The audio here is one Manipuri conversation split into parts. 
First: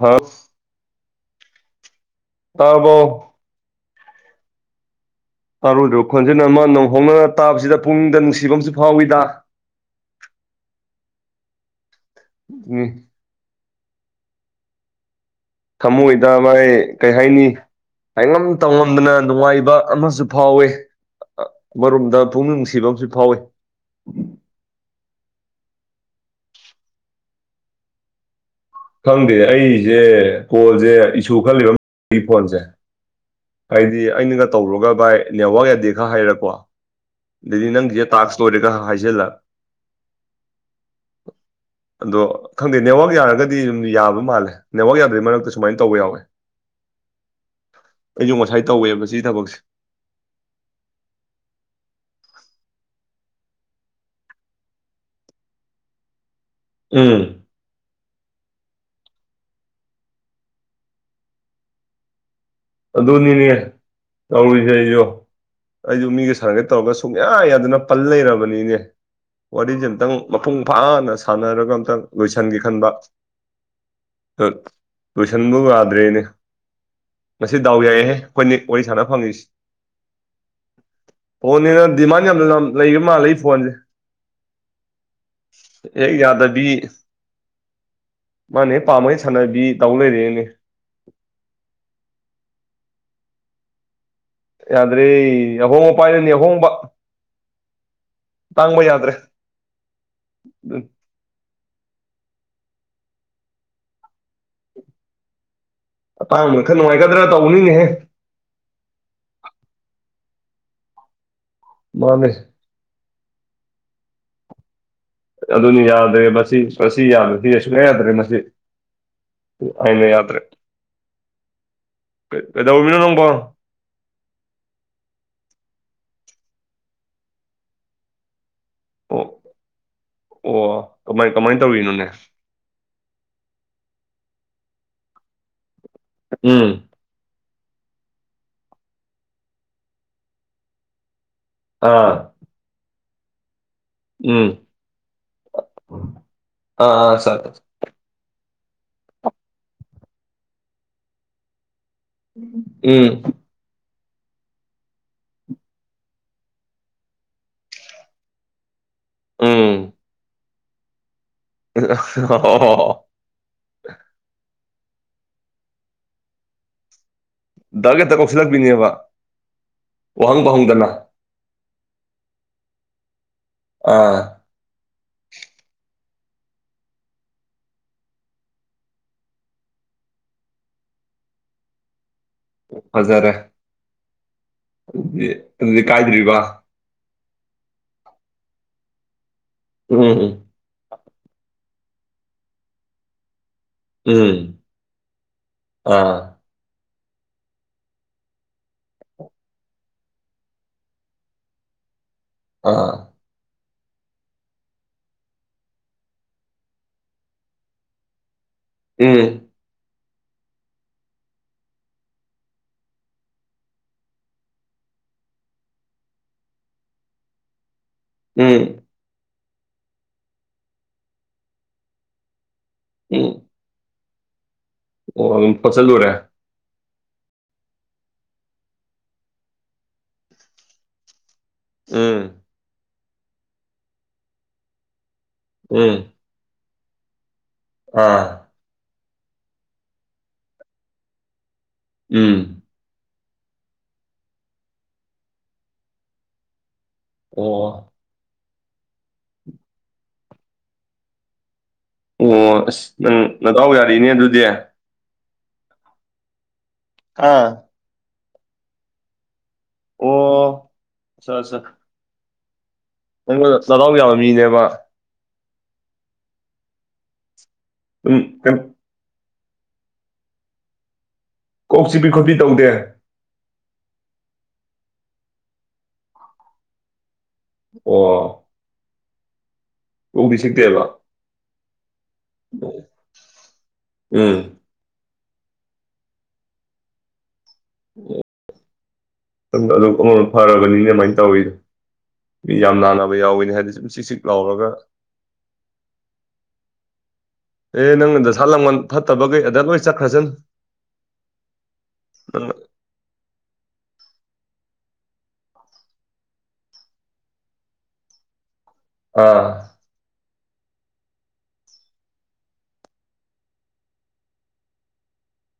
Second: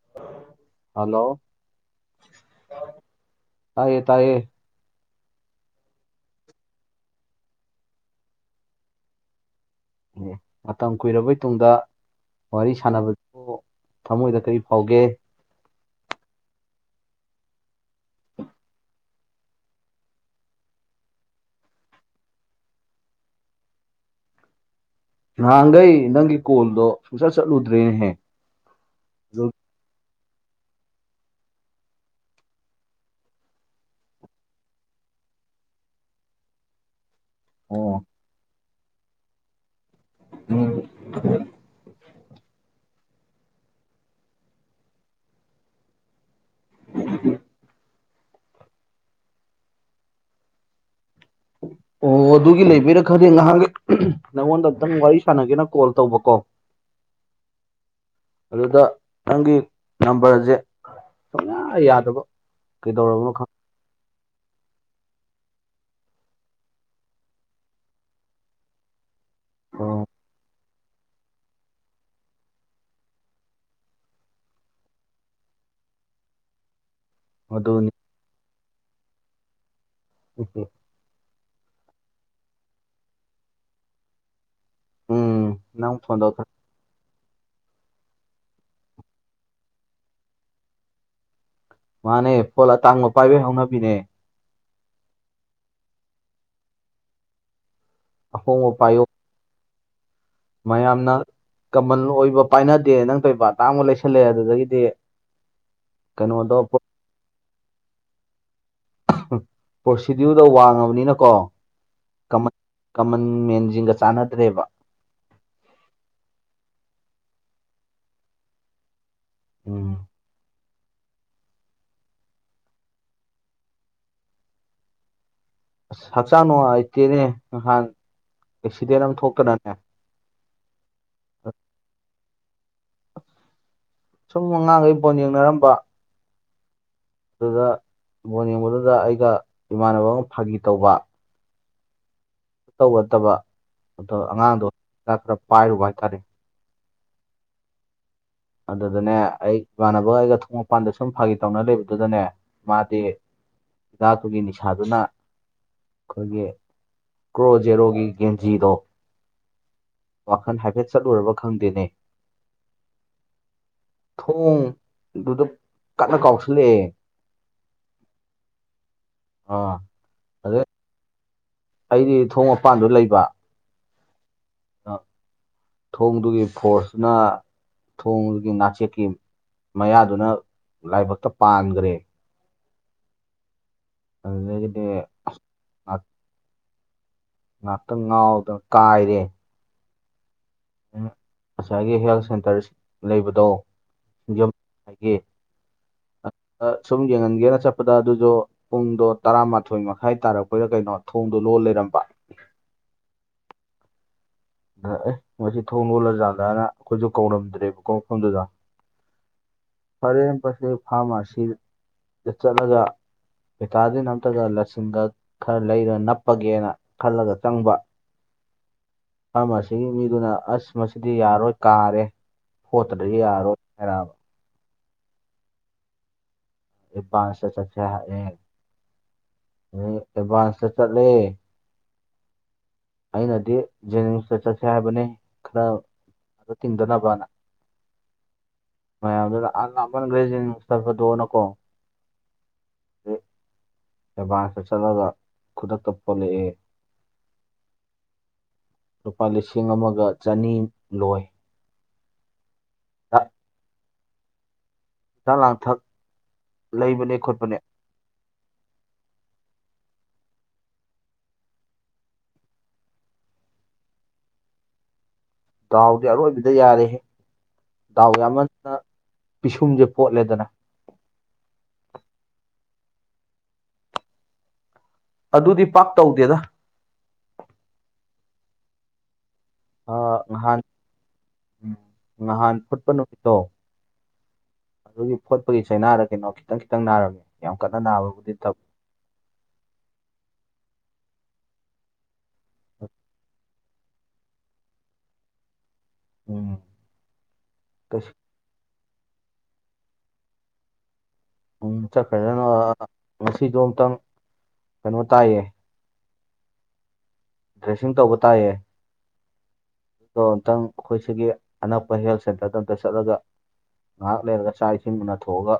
ꯍ ꯍꯜꯂꯣ ꯇꯥꯔꯕ꯭ꯔꯣ ꯇꯥꯏꯌꯦ ꯇꯥꯏꯌꯦ ꯇꯔꯧꯗ꯭ꯔꯕ ꯈꯣꯟꯖꯦꯜ ꯑꯃ ꯅꯧꯍꯧꯅꯅ ꯇꯥꯕꯁꯤꯗ ꯄꯨꯡꯅꯤꯡꯗ ꯅꯨꯡꯁꯤꯕ ꯑꯃꯁꯨ ꯐꯥꯎꯏꯗ ꯎꯝ ꯃꯇꯝ ꯀꯨꯏꯔꯕꯩ ꯇꯨꯡꯗ ꯋꯥꯔꯤ ꯎꯝ ꯁꯥꯟꯅꯕꯗꯨꯕꯨ ꯊꯃꯣꯏꯗ ꯀꯔꯤ ꯐꯥꯎꯒꯦ ꯊꯃꯣꯏꯗ ꯃꯥꯏ ꯀꯩ ꯍꯥꯏꯅꯤ ꯍꯥꯏꯉꯝ ꯇꯧꯉꯝꯗꯅ ꯅꯨꯡꯉꯥꯏꯕ ꯑꯃꯁꯨ ꯐꯥꯎꯋꯤ ꯑ ꯃꯔꯣꯝꯗ ꯄꯨꯛꯅꯤꯡ ꯅꯨꯡꯁꯤꯕ ꯑꯃꯁꯨ ꯐꯥꯎꯋꯤ ꯅꯍꯥꯟꯈꯩ ꯅꯪꯒꯤ ꯀꯣꯜꯗꯣ ꯁꯨꯡꯁꯠ ꯆꯠꯂꯨꯗ꯭ꯔꯦꯅꯍꯦ ꯈꯪꯗꯦ ꯑꯩꯁꯦ ꯀꯣꯜꯁꯦ ꯏꯁꯨ ꯈꯂꯩꯕ ꯐꯣꯟꯁꯦ ꯍꯥꯏꯗꯤ ꯑꯩꯅꯒ ꯇꯧꯔꯒ ꯚꯥꯏ ꯅꯦꯠꯋꯥꯛ ꯌꯥꯗꯦ ꯍꯇ ꯍꯥꯏꯔꯛ ꯑꯗꯨꯗꯤ ꯑꯣ ꯅꯪꯒꯤꯁꯦ ꯇꯥꯛꯁ ꯂꯣꯏꯔꯦ ꯈꯔ ꯍꯥꯏꯖꯤꯜꯂꯛ ꯎꯝ ꯑꯗꯣ ꯈꯪꯗꯦ ꯅꯦꯠꯋꯥꯛ ꯌꯥꯔꯒꯗꯤ ꯑꯗꯨꯨꯝ ꯌꯥꯕ ꯃꯥꯜꯂꯦ ꯅꯦꯠꯋꯥꯛ ꯌꯥꯗ꯭ꯔꯗꯤ ꯃꯔꯛꯇ ꯁꯨꯃꯥꯏꯅ ꯇꯧꯕ ꯌꯥꯎꯋꯦ ꯎ [inaudible] ꯑꯩꯁꯨ ꯉꯁꯥꯏ ꯇꯧꯋꯦꯕ ꯁꯤ ꯊꯕꯛꯁꯦ [inaudible] ꯑꯣ ꯑꯗꯨꯒꯤ ꯂꯩꯕꯩꯔ ꯈꯪꯗꯦ ꯉꯍꯥꯟꯒꯤ ꯅꯪꯉꯣꯟꯗ ꯑꯝꯇꯪ ꯋꯥꯔꯤ ꯁꯥꯟꯅꯒꯦꯅ ꯀꯣꯜ ꯇꯧꯕꯀꯣ ꯎꯝ ꯑꯗꯨꯗ ꯅꯪꯒꯤ ꯅꯝꯕꯔꯁꯦ ꯁꯨꯡꯌꯥ ꯌꯥꯗꯕ ꯀꯩꯗꯧꯔꯕꯅꯣ ꯑꯗꯨꯅꯤꯅꯦ ꯈꯪ ꯇꯧꯔꯤꯁꯦ ꯑꯩꯁꯨ ꯑꯩꯁꯨ ꯃꯤꯒ ꯁꯥꯟꯅꯒꯦ ꯇꯧꯔꯒ ꯁꯨꯡꯌꯥ ꯌꯥꯗꯅ ꯄꯜ ꯂꯩꯔꯕꯅꯤꯅꯦ ꯋꯥꯔꯤꯁꯦ ꯑꯣ ꯑꯝꯇꯪ ꯃꯄꯨꯡ ꯐꯥꯅ ꯁꯥꯟꯅꯔꯒ ꯑꯝꯇꯪ ꯂꯣꯏꯁꯤꯟꯒꯦ ꯈꯟꯕ [unintelligible] ꯂꯣꯏꯁꯟꯕꯨ ꯌꯥꯗ꯭ꯔꯦꯅꯦ ꯉꯁꯤ ꯗꯥꯎ ꯑꯗꯨꯅꯤ ꯌꯥꯏꯍꯦ ꯑꯩꯈꯣꯏꯅꯤ ꯋꯥꯔꯤ ꯁꯥꯟꯅ ꯐꯪꯉꯤꯁꯤ ꯑꯣꯅꯤꯅ ꯗꯤꯃꯥꯟ ꯌꯥꯝ ꯂꯝ ꯂꯩꯕ ꯃꯥꯜꯂꯦ ꯑꯩꯐꯣꯟꯁꯦ ꯎꯝ ꯅꯪ ꯑꯦ ꯐꯣꯟ ꯇꯧ ꯌꯥꯗꯗꯤ ꯃꯥꯅ ꯍꯦꯛ ꯄꯥꯝꯃ ꯁꯥꯟꯅꯕꯤ ꯇꯧ ꯂꯩꯔꯦꯅꯦ ꯃꯥꯅꯦ ꯐꯣꯜ ꯑꯇꯥꯡꯕ ꯄꯥꯏꯕꯩ ꯍꯧꯅꯕꯤꯅꯦ ꯌꯥꯗ꯭ꯔꯦ ꯑꯍꯣꯡꯕ ꯄꯥꯏꯔꯅꯤ ꯑꯍꯣꯡꯕ ꯑꯍꯣꯡꯕ ꯑꯇꯥꯡꯕ ꯄꯥꯏꯌꯣ ꯌꯥꯗ꯭ꯔꯦ ꯃꯌꯥꯝꯅ ꯀꯃꯜ ꯑꯣꯏꯕ ꯄꯥꯏꯅꯗꯦ ꯅꯪꯇꯣꯏꯕ ꯑꯇꯥꯡꯕ ꯂꯩꯁꯜꯂꯦ ꯑꯗꯨꯗꯩꯗꯤ ꯑꯇꯥꯡꯕꯅ ꯈꯔ ꯅꯨꯡꯉꯥꯏꯒꯗ꯭ꯔ ꯇꯧꯕꯅꯤꯅꯦꯍꯦ [unintelligible] ꯄ꯭ꯔꯣꯁꯤꯗꯤ꯭ꯌꯨꯗꯣ ꯋꯥꯡꯉꯕꯅꯤꯅꯀꯣ ꯃꯥꯅꯦ ꯀꯃꯟ ꯀꯃꯟ ꯃꯦꯟꯁꯤꯡꯒ ꯆꯥꯟꯅꯗ꯭ꯔꯦꯕ ꯑꯗꯨꯅꯤ ꯌꯥꯗ꯭ꯔꯦ ꯃꯁꯤ ꯃꯁꯤ ꯌꯥꯗ꯭ꯔꯦ ꯁꯤ ꯁꯨꯡꯌꯥ ꯌꯥꯗ꯭ꯔꯦ ꯃꯁꯤ ꯎꯝ ꯑꯩꯅ ꯌꯥꯗ꯭ꯔꯦ ꯀꯩ ꯀꯩꯗꯧꯔꯝꯃꯤꯅꯣ ꯅꯪꯕꯣ ꯑꯁ ꯍꯛꯆꯥꯡ ꯅꯨꯡꯉꯥꯏꯇꯦꯅꯦ ꯅꯍꯥꯟ ꯑꯦꯛꯁꯤꯗꯦꯟ ꯑꯃ ꯊꯣꯛꯇꯅꯅꯦ ꯑꯣ ꯀꯃꯥꯏ ꯀꯃꯥꯏ ꯇꯧꯔꯤꯅꯣꯅꯦ ꯁꯨꯝ ꯑꯉꯥꯡꯒꯩ ꯕꯣꯟ ꯌꯦꯡꯅꯔꯝꯕ ꯎꯝ ꯑꯗꯨꯗ ꯕꯣꯟ ꯌꯦꯡꯕꯗꯨꯗ ꯑꯩꯒ ꯏꯃꯥꯟꯅꯕ ꯑꯃ ꯐꯥꯒꯤ ꯇꯧꯕ ꯑꯥ ꯇꯧꯒꯗꯕ ꯑꯗꯣ ꯎꯝ ꯑꯉꯥꯡꯗꯣ ꯍꯤꯗꯥꯛ ꯈꯔ ꯄꯥꯏꯔꯨꯕ ꯍꯥꯏꯇꯔꯦ ꯑꯥ ꯑꯥ ꯆꯠ [unintelligible] ꯑꯗꯨꯗꯅꯦ ꯑꯩ ꯏꯃꯥꯟꯅꯕ ꯑꯩꯒ ꯊꯣꯡ ꯃꯄꯥꯟꯗ ꯁꯨꯝ ꯐꯥꯒꯤ ꯇꯧꯅ ꯂꯩꯕ ꯑꯗꯨꯗꯅꯦ ꯃꯥꯗꯤ ꯎꯝ ꯍꯤꯗꯥꯛꯇꯨꯒꯤ ꯅꯤꯁꯥꯗꯨꯅ ꯑꯩꯈꯣꯏꯒꯤ ꯀ꯭ꯔꯣ ꯖꯦꯔꯣꯒꯤ ꯒꯦꯟꯖꯤꯗꯣ ꯎꯝ ꯋꯥꯈꯟ ꯍꯥꯏꯐꯦꯠ ꯆꯠꯂꯨꯔꯕ ꯑꯣ [unintelligible] ꯊꯣꯡꯗꯨꯗ ꯀꯟꯅ ꯀꯥꯎꯁꯤꯜꯂꯛꯑꯦ ꯗꯛ ꯍꯦꯛꯇ ꯀꯧꯁꯤꯜꯂꯛꯄꯤꯅꯦꯕ ꯑꯥ ꯋꯥꯍꯪ ꯑꯗꯩ ꯄꯧꯍꯪꯗꯅ ꯑꯩꯗꯤ ꯊꯣꯡ ꯃꯄꯥꯟꯗ ꯂꯩꯕ ꯑꯥ ꯑꯩ ꯊꯣꯡꯗꯨꯒꯤ ꯐꯣꯔꯁꯅ ꯊꯣꯡꯗꯨꯒꯤ ꯅꯥꯆꯦꯛꯀꯤ ꯃꯌꯥꯗꯨꯅ ꯂꯥꯏꯕꯛꯇ ꯄꯥꯟꯒꯔ꯭ꯦ ꯐꯖꯔꯦ ꯑꯗꯨꯗꯒꯤꯗꯤ ꯑꯗꯨꯗꯤ ꯑꯗꯨꯗꯤ ꯀꯥꯏꯗ꯭ꯔꯤꯕ ꯉꯥꯛꯇꯪ ꯉꯥꯎꯔꯒ ꯀꯥꯥꯏꯔꯦ ꯎꯝ ꯎꯝ ꯎꯝ ꯑꯁꯥꯏꯒꯤ ꯍꯦꯜꯊ ꯁꯦꯟꯇꯔ ꯂꯩꯕꯗꯣ ꯎꯝ ꯑꯥ [unintelligible] ꯁꯨꯝ ꯌꯦꯡꯍꯟꯒꯦꯅ ꯆꯠꯄꯗ ꯑꯗꯨꯁꯨ ꯄꯨꯡꯗꯣ ꯇꯔꯥꯃꯥꯊꯣꯏ ꯃꯈꯥꯏ ꯇꯥꯔꯛꯄꯩꯔ ꯀꯩꯅꯣ ꯊꯣꯡꯗꯣ ꯂꯣꯜ ꯂꯩꯔ ꯑꯝꯕ ꯑꯥ ꯑꯗ ꯑꯦ ꯃꯁꯤ ꯊꯣꯡ ꯂꯣꯜꯂꯖꯥꯠꯂꯅ ꯑꯩꯈꯣꯏꯁꯨ ꯀꯧꯔꯝꯗ꯭ꯔꯦꯕꯀꯣ ꯃꯐꯝꯗꯨꯗ ꯑꯦ ꯐꯔꯦꯅ [unintelligible] ꯐꯥꯔꯃꯥꯁꯤꯗ ꯆꯠꯂꯒ ꯚꯤꯇꯥꯖꯤꯟ ꯑꯃꯝꯇꯒ ꯂꯁꯤꯟꯒ ꯈꯔ ꯂꯩꯔꯒ ꯅꯞꯄꯒꯦꯅ ꯈꯜꯂꯒ ꯆꯪꯕ ꯑꯦ ꯐꯥꯔꯃꯥꯁꯤꯒꯤ ꯃꯤꯗꯨꯅ ꯑꯁ ꯃꯁꯤꯗꯤ ꯌꯥꯔꯣꯏ ꯀꯥꯔꯦ ꯍꯐꯣꯠꯇ꯭ꯔ ꯎꯝ ꯌꯥꯔꯣꯢ ꯍꯥꯢꯔꯛꯑꯕ ꯑꯣ ꯑꯗꯨꯝ ꯐꯠꯆꯜꯂꯨꯔꯦ ꯑꯦꯚꯥꯟꯁꯇ ꯆꯠꯁꯦ ꯍꯥꯏꯑ ꯑꯦꯚꯥꯟꯁꯇ ꯆꯠꯂꯦ ꯑꯦ ꯑꯩꯅꯗꯤ ꯖꯦꯅꯤꯝꯁꯇ ꯆꯠꯁꯦ ꯍꯥꯏꯕꯅꯦ ꯎꯝ ꯇꯤꯡꯗꯅꯥꯕꯅ ꯑꯥ ꯃꯌꯥꯝꯗꯨꯅ ꯑꯥ ꯂꯥꯞꯃꯟꯈ꯭ꯔꯦ ꯖꯦꯅꯤꯝꯁꯇ ꯆꯠꯄꯗꯣꯅ ꯀꯣ ꯎꯝ ꯗꯩ ꯑꯦꯠꯕꯥꯟꯁꯇ ꯆꯠꯂꯒ ꯈꯨꯗꯛꯇ ꯐꯣꯂꯛꯑꯦ ꯑꯣ ꯂꯨꯄꯥ ꯂꯤꯁꯤꯡ ꯑꯃꯒ ꯆꯅꯤ ꯂꯣꯏ ꯑꯣ ꯑꯁ ꯅꯪ ꯅꯗꯥꯎ ꯌꯥꯔꯤꯅꯦ ꯑꯗꯨꯗꯤ ꯍꯤꯗꯥꯛ ꯂꯥꯡꯊꯛ ꯂꯩꯕꯅꯦ ꯑꯥ ꯈꯣꯠꯄꯅꯦ ꯑꯣ ꯑꯁꯥ ꯑꯁꯥ ꯅꯪꯅ ꯅꯗꯥꯎ ꯌꯥꯕ ꯃꯤꯅꯦꯕ ꯗꯥꯎꯗꯤ ꯑꯔꯣꯏꯕꯤꯗ ꯌꯥꯔꯦꯍꯦ ꯗꯥꯎ ꯑꯗꯨꯝ ꯀꯩꯝ ꯌꯥꯃꯝꯗꯅ ꯄꯤꯁꯨꯝꯁꯦ ꯐꯣꯠꯂꯦꯗꯅ ꯀꯣꯛ ꯆꯤꯛꯄꯤ ꯈꯣꯠꯄꯤ ꯇꯧꯗꯦ ꯑꯗꯨꯗꯤ ꯄꯥꯛ ꯇꯧꯗꯦꯗ ꯑꯣ ꯀꯣꯛꯇꯤ ꯆꯤꯛꯇꯦꯕ ꯎꯝ ꯅꯍꯥꯟ ꯐꯣꯠꯄ ꯅꯨꯃꯤꯠꯇꯣ ꯎꯝ ꯑꯌꯨꯛ ꯐꯣꯠꯄꯒꯤ ꯆꯩꯅꯥꯔ ꯀꯩꯅꯣ ꯈꯤꯇꯪ ꯈꯤꯇꯪ ꯅꯥꯔꯝꯃꯦ ꯌꯥꯝ ꯀꯟꯅ ꯅꯥꯕꯕꯨꯗꯤ ꯅꯠꯇꯕ꯫ ꯗ ꯑꯗꯨ ꯑꯃꯃ ꯐꯔꯔꯕꯅꯤꯅꯦ ꯑꯗꯨꯃꯥꯏꯅ ꯇꯧꯋꯤ ꯃꯤ ꯌꯥꯝ ꯅꯥꯅꯕ ꯌꯥꯎꯋꯤꯍꯦ ꯍꯥꯏꯗꯤ ꯁꯨꯝ ꯆꯤꯛ ꯆꯤꯛ ꯂꯥꯎꯔꯒ ꯑꯥ ꯑꯦ ꯅꯪꯅ ꯗꯁꯥ ꯂꯪꯕꯟ ꯐꯠꯇꯕꯈꯩ ꯑꯗ ꯂꯣꯏ ꯆꯠꯈ꯭ꯔꯁꯅꯨ ꯎꯝ ꯆꯠꯈ꯭ꯔꯁꯅꯣ ꯅꯪ ꯉꯁꯤꯗꯣ ꯑꯝꯇꯪ ꯀꯩꯅꯣ ꯇꯥꯏꯌꯦ ꯗ꯭ꯔꯦꯁꯤꯡ ꯇꯧꯕ ꯇꯥꯢꯑꯦ ꯑꯥ ꯑꯗꯣ ꯑꯃꯨꯛꯇꯪ ꯑꯩꯈꯣꯏ ꯁꯤꯒꯤ ꯑꯅꯛꯄ ꯍꯦꯜꯊ ꯁꯦꯟꯇꯔꯗ ꯑꯝꯇ ꯆꯠꯂꯒ ꯉꯥꯏꯍꯥꯛ ꯂꯩꯔꯒ ꯆꯥꯛ ꯏꯁꯤꯡ ꯅꯊꯣꯛꯑꯒ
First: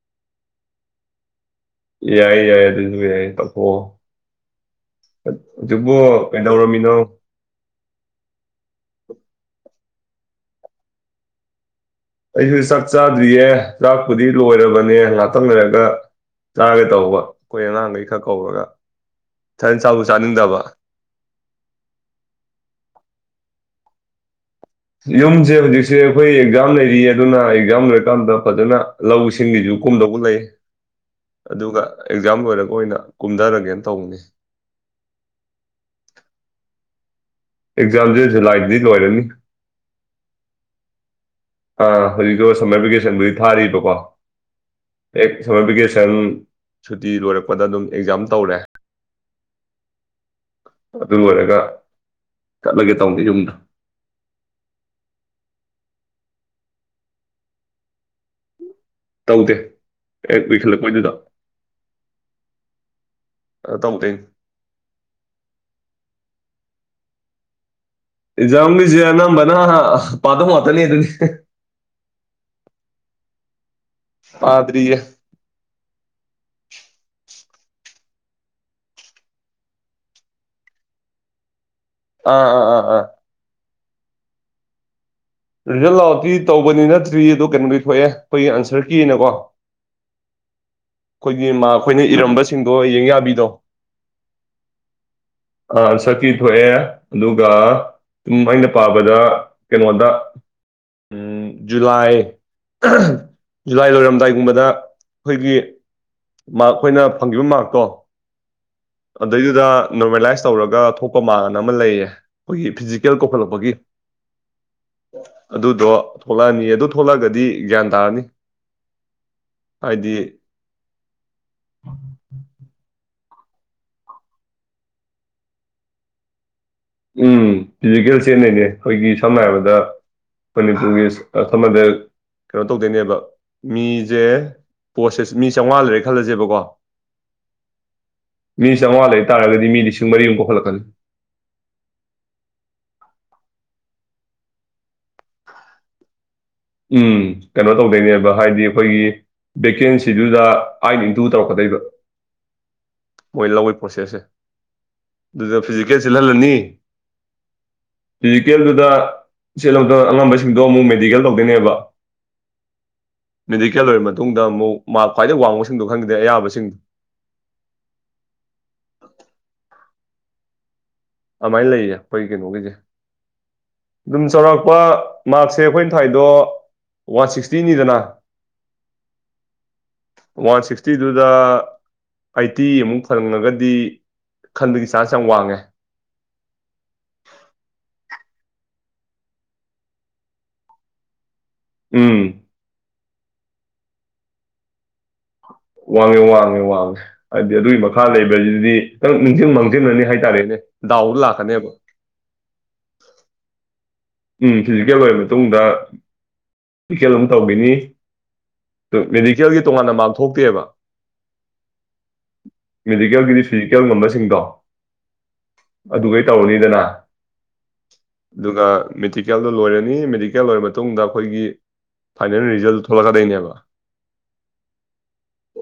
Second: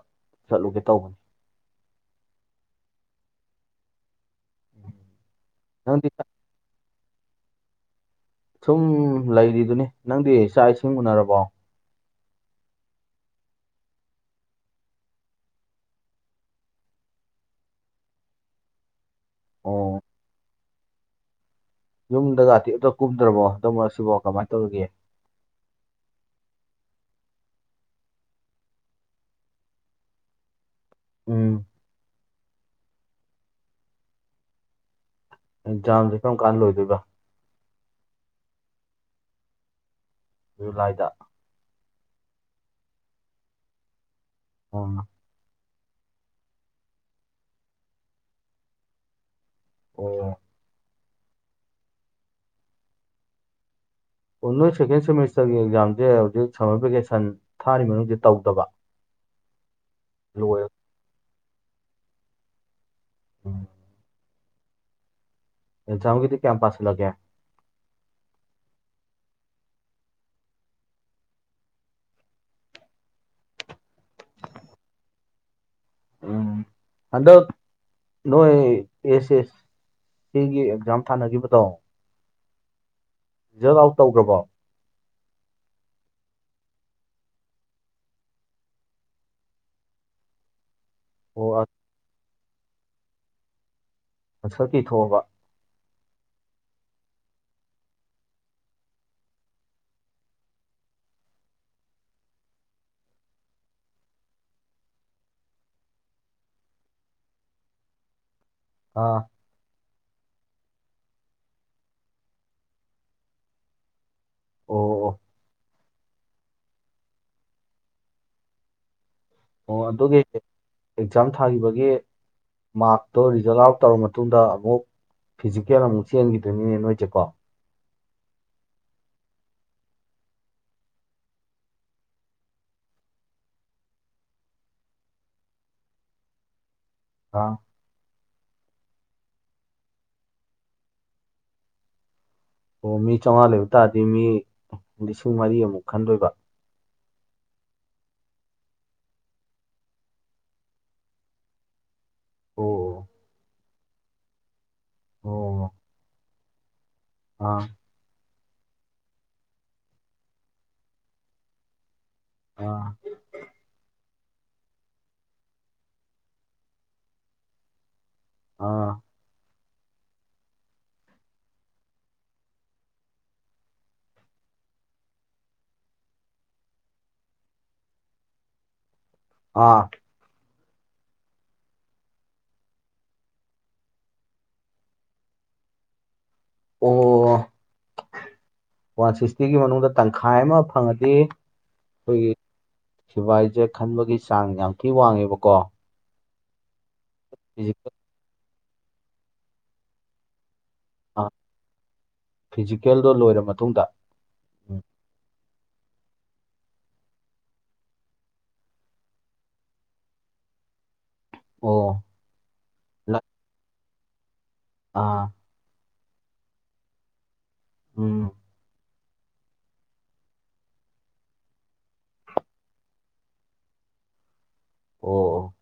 ꯆꯠꯂꯨꯒꯦ ꯇꯧꯕꯅꯤ ꯌꯥꯏ ꯌꯥꯏ ꯑꯗꯨꯁꯨ ꯌꯥꯏ ꯇꯧꯊꯣꯛꯑꯣ ꯍꯧꯖꯤꯛꯄꯨ ꯅꯪꯗꯤ ꯀꯩꯗꯧꯔꯝꯃꯤꯅꯣ ꯁꯨꯝ ꯂꯩꯔꯤꯗꯨꯅꯤ ꯅꯪꯗꯤ ꯆꯥꯛ ꯏꯁꯤꯡ ꯎꯅꯔꯕꯣ ꯑꯩꯁꯨ ꯆꯥꯛ ꯆꯥꯗ꯭ꯔꯤꯌꯦ ꯆꯥꯛꯄꯨꯗꯤ ꯂꯣꯏꯔꯕꯅꯦ ꯉꯥꯛꯇꯪ ꯂꯩꯔꯒ ꯆꯥꯔꯒꯦ ꯇꯧꯕ ꯑꯩꯈꯣꯏ ꯑꯉꯥꯡꯈꯩ ꯈꯔ ꯀꯧꯔꯒ ꯏꯊꯟ ꯆꯥꯕꯁꯨ ꯆꯥꯅꯤꯡꯗꯕ ꯌꯨꯝꯗꯀꯥꯇꯤ ꯑꯝꯇ ꯀꯨꯨꯝꯗ꯭ꯔꯕꯣ ꯍꯟꯗꯛ ꯃꯔꯛꯁꯤꯕꯣ ꯀꯃꯥꯏ ꯌꯨꯝꯁꯦ ꯍꯧꯖꯤꯛꯁꯦ ꯑꯩꯈꯣꯏ ꯑꯦꯛꯖꯥꯝ ꯂꯩꯔꯤꯑꯦ ꯑꯗꯨꯅ ꯑꯦꯛꯖꯥꯝ ꯂꯣꯏꯔꯀꯥꯟꯗ ꯐꯖꯅ ꯂꯧꯁꯤꯡꯒꯤꯁꯨ ꯀꯨꯝꯗꯧꯕ ꯂꯩ ꯎꯝ ꯑꯗꯨꯒ ꯑꯦꯛꯖꯥꯝ ꯂꯣꯏꯔꯒ ꯑꯣꯏꯅ ꯀꯨꯝꯊꯔꯒꯦꯅ ꯇꯧꯕꯅꯤ ꯥꯑꯦꯛꯖꯥꯝꯁꯦ ꯀꯔꯝ ꯀꯥꯟꯗ ꯂꯣꯏꯗꯣꯏꯕ ꯑꯦꯛꯖꯥꯝꯁꯦ ꯖꯨꯂꯥꯏꯗꯗꯤ ꯂꯣꯏꯔꯅꯤ ꯖꯨꯂꯥꯏꯗ ꯑ ꯍꯧꯖꯤꯛꯛꯇꯣ ꯁꯝꯃꯔ ꯚꯦꯀꯦꯁꯟꯕꯨꯗꯤ ꯊꯥꯔꯤꯕꯀꯣ ꯑꯥ ꯌꯦꯛ ꯁꯝꯃꯔ ꯚꯦꯀꯦꯁꯟ ꯁꯟ ꯁꯨꯇꯤ ꯂꯣꯏꯔꯛꯄꯗ ꯑꯗꯨꯝ ꯑꯦꯛꯖꯥꯝ ꯇꯧꯔꯦ ꯑꯣ ꯑꯗꯨ ꯂꯣꯏꯔꯒ ꯆꯠꯂꯒꯦ ꯇꯧꯅꯤ ꯌꯨꯝꯗ ꯑꯣ ꯅꯣꯏ ꯁꯦꯀꯦꯟ ꯁꯦꯃꯤꯁꯇꯔꯒꯤ ꯑꯦꯛꯖꯥꯝꯁꯦ ꯍꯧꯖꯤꯛ ꯁꯝꯃꯔ ꯚꯦꯀꯦꯁꯟ ꯊꯥꯔꯤ ꯃꯅꯨꯡꯁꯤ ꯇꯧꯗꯕ ꯇꯧꯗꯦ ꯍꯦꯛ ꯂꯣꯏꯔ ꯄꯤꯈꯠꯂꯛꯄꯩꯗꯨꯗ ꯎꯝ ꯑ ꯇꯧꯗꯦ ꯑꯦꯛꯖꯥꯝꯒꯤꯗꯤ ꯀ꯭ꯌꯥꯝ ꯄꯥꯁꯜꯂꯒꯦ ꯑꯦꯛꯖꯥꯝꯒꯤꯁꯦ ꯑꯅꯝꯕꯅ ꯄꯥꯗꯕ ꯉꯥꯛꯇꯅꯦ ꯗꯨꯅꯤ ꯄꯥꯗ꯭ꯔꯤꯌꯦ ꯎꯝ ꯍꯟꯗꯛ ꯅꯣꯏ ꯑꯦꯁ ꯑꯦꯁ ꯁꯤꯒꯤ ꯑꯦꯛꯖꯥꯝ ꯊꯥꯅꯈꯤꯕꯗꯣ ꯑꯥ ꯑꯥ ꯑꯥ ꯑꯥ ꯔꯤꯖꯜ ꯑꯥꯎꯠ ꯇꯧꯈ꯭ꯔꯕꯣ ꯔꯤꯖꯜ ꯑꯥꯎꯠꯇꯤ ꯇꯧꯕꯗꯤ ꯅꯠꯇ꯭ꯔꯤ ꯑꯗꯨ ꯀꯩꯅꯣꯗꯤ ꯊꯣꯛꯑꯦ ꯑꯩꯈꯣꯏꯒꯤ ꯑꯟꯁꯔ ꯀꯤꯅꯀꯣ [inaudible] ꯑꯣ ꯑꯩꯈꯣꯏꯒꯤ ꯃꯥꯛ ꯑꯩꯈꯣꯏꯅ ꯏꯔꯝꯕꯁꯤꯡꯗꯣ ꯌꯦꯡ ꯌꯥꯕꯤꯗꯣ ꯑꯟꯁꯔ ꯀꯤ ꯊꯣꯛꯑꯕ ꯑ ꯑꯟꯁꯔ ꯀꯤ ꯊꯣꯛꯑꯦ ꯑꯗꯨꯒ ꯁꯨꯝ ꯑꯩꯅ ꯄꯥꯕꯗ ꯀꯩꯅꯣꯗ ꯎꯝ ꯖꯨꯂꯥꯏ [unintelligible] ꯖꯨꯂꯥꯏ ꯂꯣꯏꯔꯝꯗꯥꯏꯒꯨꯝꯕꯗ ꯑꯩꯈꯣꯏꯒꯤ ꯃꯥꯔꯛ ꯑꯩꯈꯣꯏꯅ ꯐꯪꯈꯤꯕ ꯃꯥꯔꯛꯇꯣ ꯑꯥ ꯑꯗꯩꯗꯨꯗ ꯅꯣꯔꯃꯦꯂꯥꯏꯁ ꯇꯧꯔꯒ ꯊꯣꯛꯄ ꯃꯥꯔꯛ ꯑꯃ ꯂꯩꯌꯦ ꯑꯩꯈꯣꯏꯒꯤ ꯐꯤꯖꯤꯀꯦꯜ ꯀꯧꯈꯠꯂꯛꯄꯒꯤ ꯑꯣ ꯑꯣ ꯑꯗꯨꯗꯣ ꯊꯣꯛꯂꯛꯑꯅꯤ ꯑꯗꯨ ꯊꯣꯛꯂꯛꯑꯒꯗꯤ ꯒ꯭ꯌꯥꯟ ꯇꯥꯔꯅꯤ ꯑꯣ ꯍꯥꯏꯗꯤ ꯑꯗꯨꯒꯤ ꯑꯦꯛꯖꯥꯝ ꯊꯥꯈꯤꯕꯒꯤ ꯃꯥꯔꯛ ꯇꯣ ꯔꯤꯖꯜ ꯑꯥꯎꯠ ꯇꯧꯔꯕ ꯃꯇꯨꯡꯗ ꯑꯃꯨꯛ ꯐꯤꯖꯤꯀꯦꯜ ꯑꯃꯨꯛ ꯆꯦꯟꯈꯤ ꯎꯝ ꯐꯤꯖꯤꯀꯦꯜ ꯆꯦꯟꯗꯣꯢꯅꯦ ꯑꯩꯈꯣꯏꯒꯤ ꯁꯝꯅ ꯍꯥꯏꯔꯕꯗ ꯈꯣꯢꯒꯤ ꯈꯃꯦꯟ ꯁꯤꯠꯄ [unintelligible] ꯀꯩꯅꯣ ꯇꯧꯗꯣꯏꯅꯦꯕ ꯃꯤꯁꯦ ꯄꯣꯠꯁꯦꯁ ꯃꯤ ꯆꯥꯝꯃꯉꯥ ꯂꯩꯔꯦ ꯈꯜꯂꯁꯦꯕꯀꯣ ꯑꯥ ꯃꯤ ꯆꯥꯝꯃꯉꯥ ꯂꯩ ꯇꯥꯔꯒꯗꯤ ꯃꯤ ꯂꯤꯁꯤꯡ ꯃꯔꯤꯃꯨꯛ ꯀꯧꯈꯠꯂꯛꯀꯅꯤ ꯑꯣ ꯃꯤ ꯆꯥꯝꯃꯉꯥ ꯂꯩꯕ ꯇꯥꯔꯗꯤ ꯃꯤ ꯂꯤꯁꯤꯡ ꯃꯔꯤ ꯑꯃꯨꯛ ꯈꯟꯗꯣꯏꯕ ꯎꯝ ꯀꯩꯅꯣ ꯇꯧꯗꯣꯏꯅꯦꯕ ꯍꯥꯏꯗꯤ ꯑꯩꯈꯣꯏꯒꯤ ꯚꯦꯀꯦꯟꯁꯤꯗꯨꯗ ꯑꯩꯠ ꯅ ꯏꯟꯇꯨ ꯇꯧꯔꯛꯀꯗꯣꯏꯕ ꯑꯣ ꯃꯣꯏ ꯂꯧꯕꯩ ꯄ꯭ꯔꯣꯁꯦꯁꯁꯦ ꯑꯗꯨꯗ ꯑꯣ ꯐꯤꯖꯤꯀꯦꯜ ꯆꯦꯜꯍꯜꯂꯅꯤ ꯑꯥ ꯐꯤꯖꯤꯀꯦꯜꯗꯨꯗ ꯆꯦꯜꯂꯣꯗ ꯑꯉꯝꯕꯁꯤꯡꯗꯣ ꯑꯃꯨꯛ ꯃꯦꯗꯤꯀꯦꯜ ꯇꯧꯗꯣꯏꯅꯦꯕ ꯑꯥ ꯃꯤꯗꯤꯀꯦꯜ ꯂꯣꯢꯃꯛ ꯇꯨꯡꯗ ꯑꯃꯨꯛ ꯃꯥꯛ ꯈ꯭ꯋꯥꯏꯗꯒꯤ ꯋꯥꯡꯕꯁꯤꯡꯗꯣ ꯈꯟꯈꯤꯗꯩ ꯑꯌꯥꯕꯁꯤꯡ ꯑꯥ ꯑꯃꯥꯏ ꯂꯩꯌꯦ ꯑꯩꯈꯣꯏ ꯀꯩꯅꯣꯒꯤꯗꯤ ꯑꯗꯨꯝ ꯆꯥꯎꯔꯥꯛꯄ ꯃꯥꯔꯛꯁꯦ ꯑꯩꯈꯣꯏꯅ ꯊꯥꯏꯗꯣ ꯋꯥꯟ ꯁꯤꯛꯁꯇꯤꯅꯤꯗꯅ ꯑꯥ ꯋꯥꯟ ꯁꯤꯛꯁꯇꯤꯗꯨꯗ ꯑꯩꯠꯇꯤ ꯃꯨꯛ ꯐꯪꯉꯒꯗꯤ ꯈꯟꯕꯒꯤ ꯆꯥꯟꯁ ꯌꯥꯝ ꯋꯥꯡꯉꯦ ꯑꯣ ꯋꯥꯟ ꯁꯤꯛꯁꯇꯤꯒꯤ ꯃꯅꯨꯡꯗ ꯇꯪꯈꯥꯏ ꯑꯃ ꯐꯪꯉꯗꯤ ꯎꯝ ꯗꯨꯕꯥꯢꯖꯦ ꯈꯟꯕꯒꯤ ꯆꯥꯡ ꯌꯥꯝ ꯊꯤ ꯋꯥꯡꯉꯦꯕꯀꯣ ꯋꯥꯡꯉꯦ ꯋꯥꯡꯉꯦ ꯋꯥꯡꯉꯦ ꯍꯥꯏꯗꯤ ꯑꯗꯨꯒꯤ ꯐꯤꯖꯤꯀꯦꯜ ꯃꯈꯥ ꯂꯩꯕꯁꯤꯗꯤ ꯈꯤꯇꯪ ꯅꯤꯡꯁꯤꯡ ꯃꯥꯡꯖꯤꯜꯂꯅꯤ ꯍꯥꯏꯇꯥꯔꯦꯅꯦ ꯗꯥꯎꯗ ꯂꯥꯛꯀꯅꯦꯕ ꯐꯤꯖꯤꯀꯦꯜꯗꯣ ꯂꯣꯏꯔꯕ ꯃꯇꯨꯡꯗ ꯎꯝ ꯐꯤꯖꯤꯀꯦꯜ ꯂꯣꯏꯔꯕ ꯃꯇꯨꯡꯗ ꯃꯦꯗꯤꯀꯦꯜ ꯑꯃꯨꯛ ꯇꯧꯈꯤꯅꯤ ꯗꯨ ꯃꯦꯗꯤꯀꯦꯜꯒꯤ ꯇꯣꯉꯥꯟꯅ ꯃꯥꯔꯛ ꯊꯣꯛꯇꯦꯕ ꯑꯣ ꯂ- ꯃꯦꯗꯤꯀꯦꯜꯒꯤꯗꯤ ꯐꯤꯖꯤꯀꯦꯜ ꯉꯝꯕꯁꯤꯡꯗꯣ ꯑꯥ ꯑꯗꯨꯈꯩ ꯇꯧꯔꯅꯤꯗꯅ ꯎꯝ ꯑꯗꯨꯒ ꯃꯦꯗꯤꯀꯦꯜꯗꯣ ꯂꯣꯏꯔꯅꯤ ꯃꯦꯗꯤꯀꯦꯜ ꯂꯣꯏꯔꯕ ꯃꯇꯨꯡꯗ ꯑꯩꯈꯣꯏꯒꯤ ꯐꯥꯏꯅꯦꯜ ꯔꯤꯖꯜꯇ ꯊꯣꯛꯂꯀꯗꯣꯢꯅꯦ ꯑꯕ ꯑꯣ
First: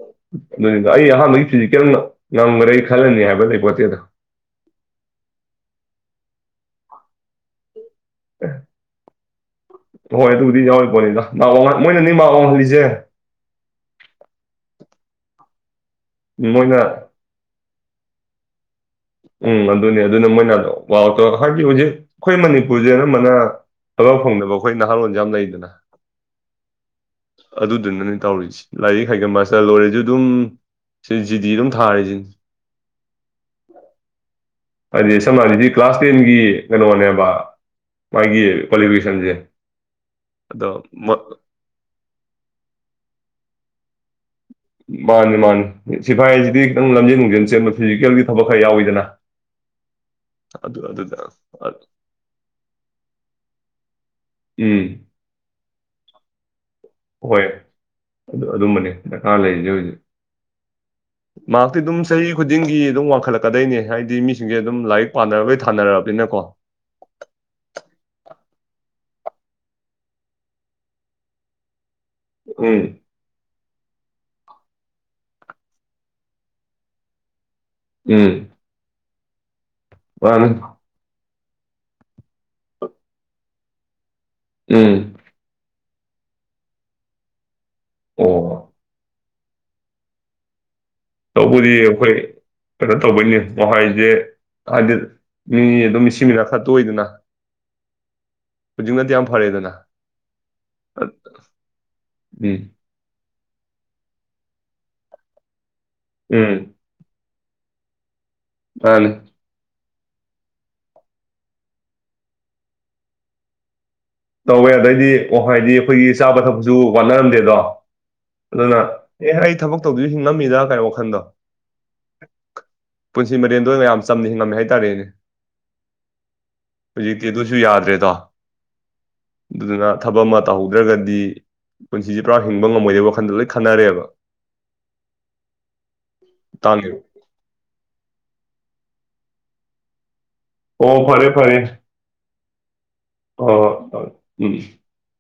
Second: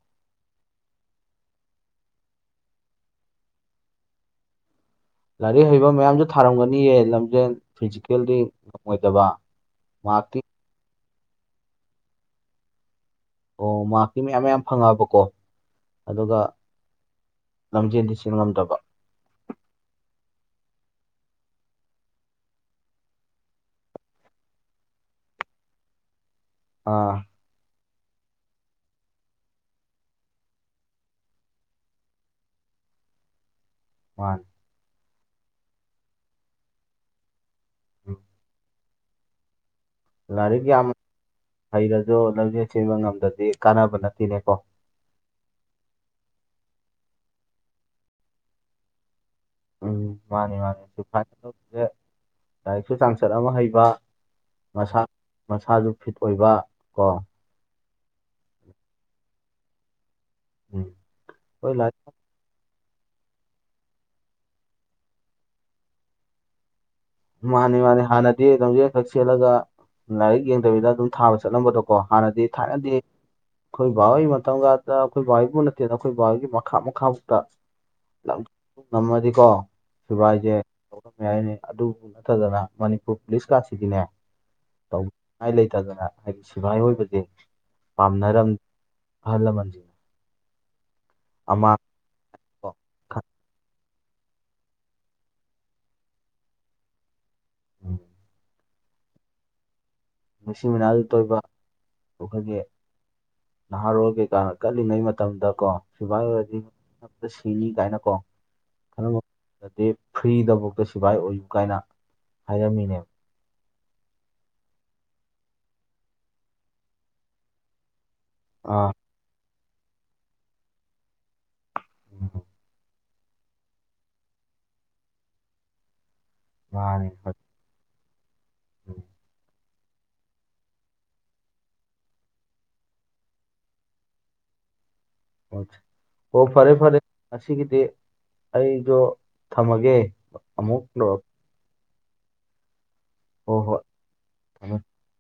ꯑꯗꯨꯅꯤꯗ ꯑꯩ ꯑꯍꯥꯟꯕꯒꯤ ꯐꯤꯖꯤꯀꯦꯜ ꯉꯝꯈ꯭ꯔꯦ ꯑꯩ ꯈꯜꯂꯅꯤ ꯍꯥꯏꯕ ꯂꯩ ꯄꯣꯠꯇꯦꯗ ꯂꯥꯏꯔꯤꯛ ꯍꯩꯕ ꯃꯌꯥꯝꯁꯨ ꯊꯥꯔꯝꯒꯅꯤꯌꯦ ꯂꯝꯖꯦꯜ ꯐꯤꯖꯤꯀꯦꯜꯗꯤ ꯉꯝꯃꯣꯏꯗꯕ ꯍꯣꯏ ꯃꯥꯔꯛꯇꯤ ꯑꯗꯨꯕꯨꯗꯤ ꯌꯥꯎꯔꯤ ꯄꯣꯠꯅꯤꯗ ꯃꯥ ꯋꯥꯡ ꯃꯣꯏꯅ ꯅꯅꯤ ꯃꯥ ꯋꯥꯡꯍꯜꯂꯤꯁꯦ ꯑꯣ ꯃꯥꯔꯀꯤ ꯃꯌꯥꯝ ꯃꯌꯥꯝ ꯐꯪꯉꯕꯀꯣ ꯎꯝ ꯃꯣꯏꯅ ꯂꯝꯖꯦꯟꯗꯤ ꯆꯦꯟ ꯉꯝꯗꯕ ꯎꯝ ꯑꯗꯨꯅꯦ ꯑꯗꯨꯅ ꯃꯣꯏꯅ ꯄꯥꯎꯗꯣ ꯍꯥꯏꯗꯤ ꯍꯧꯖꯤꯛ ꯑꯩꯈꯣꯏ ꯃꯅꯤꯄꯨꯔꯁꯦ ꯑꯅꯝꯕꯅ ꯊꯕꯛ ꯐꯪꯗꯕ ꯑꯩꯈꯣꯏ ꯅꯍꯥꯔꯣꯟꯁꯦ ꯌꯥꯝ ꯂꯩꯗꯅ ꯑꯥ ꯑꯗꯨꯅꯅꯦ ꯇꯧꯔꯤꯁꯦ ꯂꯥꯏꯔꯤꯛ ꯍꯩꯒ ꯃꯥꯁꯇ ꯂꯣꯏꯔꯦꯁꯨ ꯑꯗꯨꯝ ꯁꯤ ꯖꯤꯗꯤ ꯑꯗꯨꯝ ꯊꯥꯔꯁꯤꯅꯤ ꯃꯥꯅꯤ ꯍꯥꯏꯗꯤ ꯁꯝꯅ ꯍꯥꯏꯁꯤ ꯀ꯭ꯂꯥꯁ ꯇꯦꯟꯒꯤ ꯀꯩꯅꯣꯅꯦꯕ ꯎꯝ ꯃꯥꯒꯤ ꯀ꯭ꯋꯥꯂꯤꯐꯤꯀꯦꯁꯟꯁꯦ ꯂꯥꯏꯔꯤꯛ ꯑꯗꯣ ꯌꯥꯝ ꯍꯩꯔꯁꯨ ꯂꯝꯖꯦꯜ ꯆꯦꯟꯕ ꯉꯝꯗꯗꯤ ꯀꯥꯟꯅꯕ ꯅꯠꯇꯦꯅꯦꯀꯣ ꯃꯥꯅꯤ ꯃꯥꯅꯤ ꯁꯤꯐꯥꯏꯁꯤꯗꯤ ꯈꯤꯇꯪ ꯂꯝꯖꯦꯟ ꯅꯨꯡꯖꯦꯟ ꯆꯦꯟꯕ ꯐꯤꯖꯤꯀꯦꯜꯒꯤ ꯊꯕꯛ ꯈꯔ ꯌꯥꯎꯋꯤꯗꯅ ꯎꯝ ꯃꯥꯅꯤ ꯑꯗꯨ ꯃꯥꯅꯤ ꯑꯗꯨꯗ ꯁꯤꯐꯥꯏꯅ ꯑ- ꯇꯦ ꯂꯥꯏꯔꯤꯛꯁꯨ ꯆꯥꯡꯆꯠ ꯑꯃ ꯍꯩꯕ ꯎꯝ ꯃꯁꯥ ꯃꯁꯥꯁꯨ ꯐꯤꯠ ꯑꯣꯏꯕ ꯀꯣ ꯍꯣꯏ ꯑꯗꯨ ꯑꯗꯨꯝꯕꯅꯤ ꯗꯔꯀꯥꯔ ꯂꯩꯔꯤꯁꯦ ꯍꯧꯖꯤꯛ ꯎꯝ ꯍꯣꯏ ꯃꯥꯛꯇꯤ ꯑꯗꯨꯝ ꯂꯥꯏꯔꯤꯛ ꯆꯍꯤ ꯈꯨꯗꯤꯡꯒꯤ ꯑꯗꯨꯝ ꯋꯥꯡꯈꯠꯂꯛꯀꯗꯣꯏꯅꯦ ꯍꯥꯏꯗꯤ ꯃꯤꯁꯤꯡꯁꯦ ꯑꯗꯨꯝ ꯂꯥꯏꯔꯤꯛ ꯄꯥꯅꯔꯕꯒꯤ ꯊꯥꯅꯔꯕꯅꯤꯅꯀꯣ ꯃꯥꯅꯦ ꯃꯥꯅꯦ ꯍꯥꯟꯅꯗꯤ ꯂꯝꯖꯦꯟ ꯈꯛ ꯆꯦꯜꯂꯒ ꯂꯥꯏꯔꯤꯛ ꯌꯦꯡꯗꯕꯤꯗ ꯑꯗꯨꯝ ꯊꯥꯕ ꯆꯠꯂꯝꯕꯗꯣ ꯀꯣ ꯍꯥꯟꯅꯗꯤ ꯎꯝ ꯊꯥꯏꯅꯗꯤ ꯑꯩꯈꯣꯏ ꯕꯥꯍꯣꯒꯤ ꯃꯇꯝꯒꯗ ꯑꯩꯈꯣꯏ ꯕꯥꯍꯣꯏꯕꯨ ꯅꯠꯇꯦꯅ ꯑꯩꯈꯣꯏ ꯕꯥꯍꯣꯏꯒꯤ ꯃꯈꯥ ꯃꯈꯥꯃꯛꯇ ꯎꯝ ꯉꯝꯃꯗꯤꯀꯣ ꯃꯥꯅꯤ ꯁꯤꯐꯥꯢꯁꯦ ꯂꯧꯔꯝꯕ ꯌꯥꯢꯅꯦ ꯑꯗꯨ ꯑꯗꯨ ꯅ ꯃꯅꯤꯄꯨꯔ ꯄꯨꯂꯤꯁꯀꯥꯁꯤꯗꯤꯅꯦ ꯎꯝ ꯇꯧꯉꯥꯏ ꯂꯩꯇꯦ ꯑꯗꯨꯅ ꯑꯩ ꯁꯤꯕꯥꯥꯏ ꯑꯣꯏꯕꯗꯤ ꯑꯣ ꯄꯥꯝꯅꯔꯝ ꯑꯍꯜꯂꯃꯟꯖꯤꯡ ꯇꯧꯕꯗꯤ ꯑꯩꯈꯣꯏ ꯀꯩꯅꯣ ꯇꯧꯕꯩꯅꯤ ꯀꯣ ꯍꯥꯢꯗꯤ ꯍꯥꯏꯗꯤ ꯃꯤ ꯑꯗꯨꯝ ꯃꯤꯁꯤ ꯃꯤꯅ ꯈꯔ ꯇꯣꯏꯗꯅ [inaudible] ꯍꯧꯖꯤꯛ ꯅꯗꯤ ꯌꯥꯝ ꯐꯔꯦꯗꯅ ꯃꯤꯁꯤ ꯃꯤꯅꯥꯁꯨ ꯇꯣꯏꯕ ꯎꯝ ꯑꯩꯈꯣꯏꯒꯤ ꯅꯍꯥꯔꯣꯜ ꯀꯩꯀꯥꯅ ꯀꯜꯂꯤꯉꯩ ꯃꯇꯝꯗ ꯀꯣ ꯁꯤꯕꯥꯥꯏ ꯎꯝ ꯑꯣꯏꯗꯤ ꯁꯤꯅꯤ ꯀꯥꯏꯅ ꯀꯣ ꯈꯔ ꯃꯥꯅꯤ ꯉꯧ ꯔꯗꯤ ꯐ꯭ꯔꯤꯗꯐꯥꯎꯗ ꯁꯤꯐꯥꯏ ꯑꯣꯏꯌꯨ ꯀꯥꯏꯅ ꯍꯥꯏꯔꯝꯃꯤꯅꯦꯕ ꯇꯧꯋꯦ ꯍꯥꯢꯗꯤ ꯋꯥꯈꯥꯏꯒꯤ ꯑꯈꯣꯢꯒꯤ ꯆꯥꯕ ꯊꯛꯄꯁꯨ ꯋꯥꯠꯍꯜꯗꯦꯗꯣ ꯑꯗꯨꯅ ꯑꯥ ꯑꯦ ꯑꯩ ꯊꯕꯛ ꯇꯧꯗꯤꯔ ꯍꯤꯡ ꯉꯝꯃꯤꯗ ꯀꯥꯢ ꯋꯥꯈꯜꯗꯣ [inaudible] ꯄꯨꯟꯁꯤ ꯃꯔꯦꯟꯗꯣ ꯌꯥꯝ ꯆꯝꯅ ꯍꯤꯡꯉꯝꯃꯦ ꯍꯥꯏꯇꯥꯔꯦꯅꯦ ꯃꯥꯅꯤ ꯍꯧꯖꯤꯛꯇꯤ ꯍꯣꯏ ꯑꯗꯨꯁꯨ ꯌꯥꯗ꯭ꯔꯦꯗꯣ [inaudible] ꯑꯗꯨꯗ ꯊꯕꯛ ꯑꯃ ꯇꯧꯍꯧꯗ꯭ꯔꯒꯗꯤ ꯄꯨꯟꯁꯤꯁꯦ ꯄꯨꯔꯥ ꯍꯤꯡꯕ ꯉꯝꯃꯣꯏꯗꯕ ꯋꯥꯈꯟꯗ ꯂꯣꯏ ꯈꯟꯅꯔꯦꯕ ꯑꯣ ꯐꯔꯦ ꯐꯔꯦ ꯇꯥꯡꯉꯦꯕ ꯉꯁꯤ ꯒꯤꯗꯤ ꯑꯩ ꯑꯗꯣ ꯊꯝꯃꯒꯦ ꯑꯃꯨꯛ ꯑꯣ ꯇꯧꯔꯛ ꯐꯔꯦ ꯐꯔꯦ ꯑꯣ ꯍꯣꯏ ꯍꯣꯏ ꯍꯣ ꯍꯣꯢ ꯊꯝꯃꯦ ꯎꯝ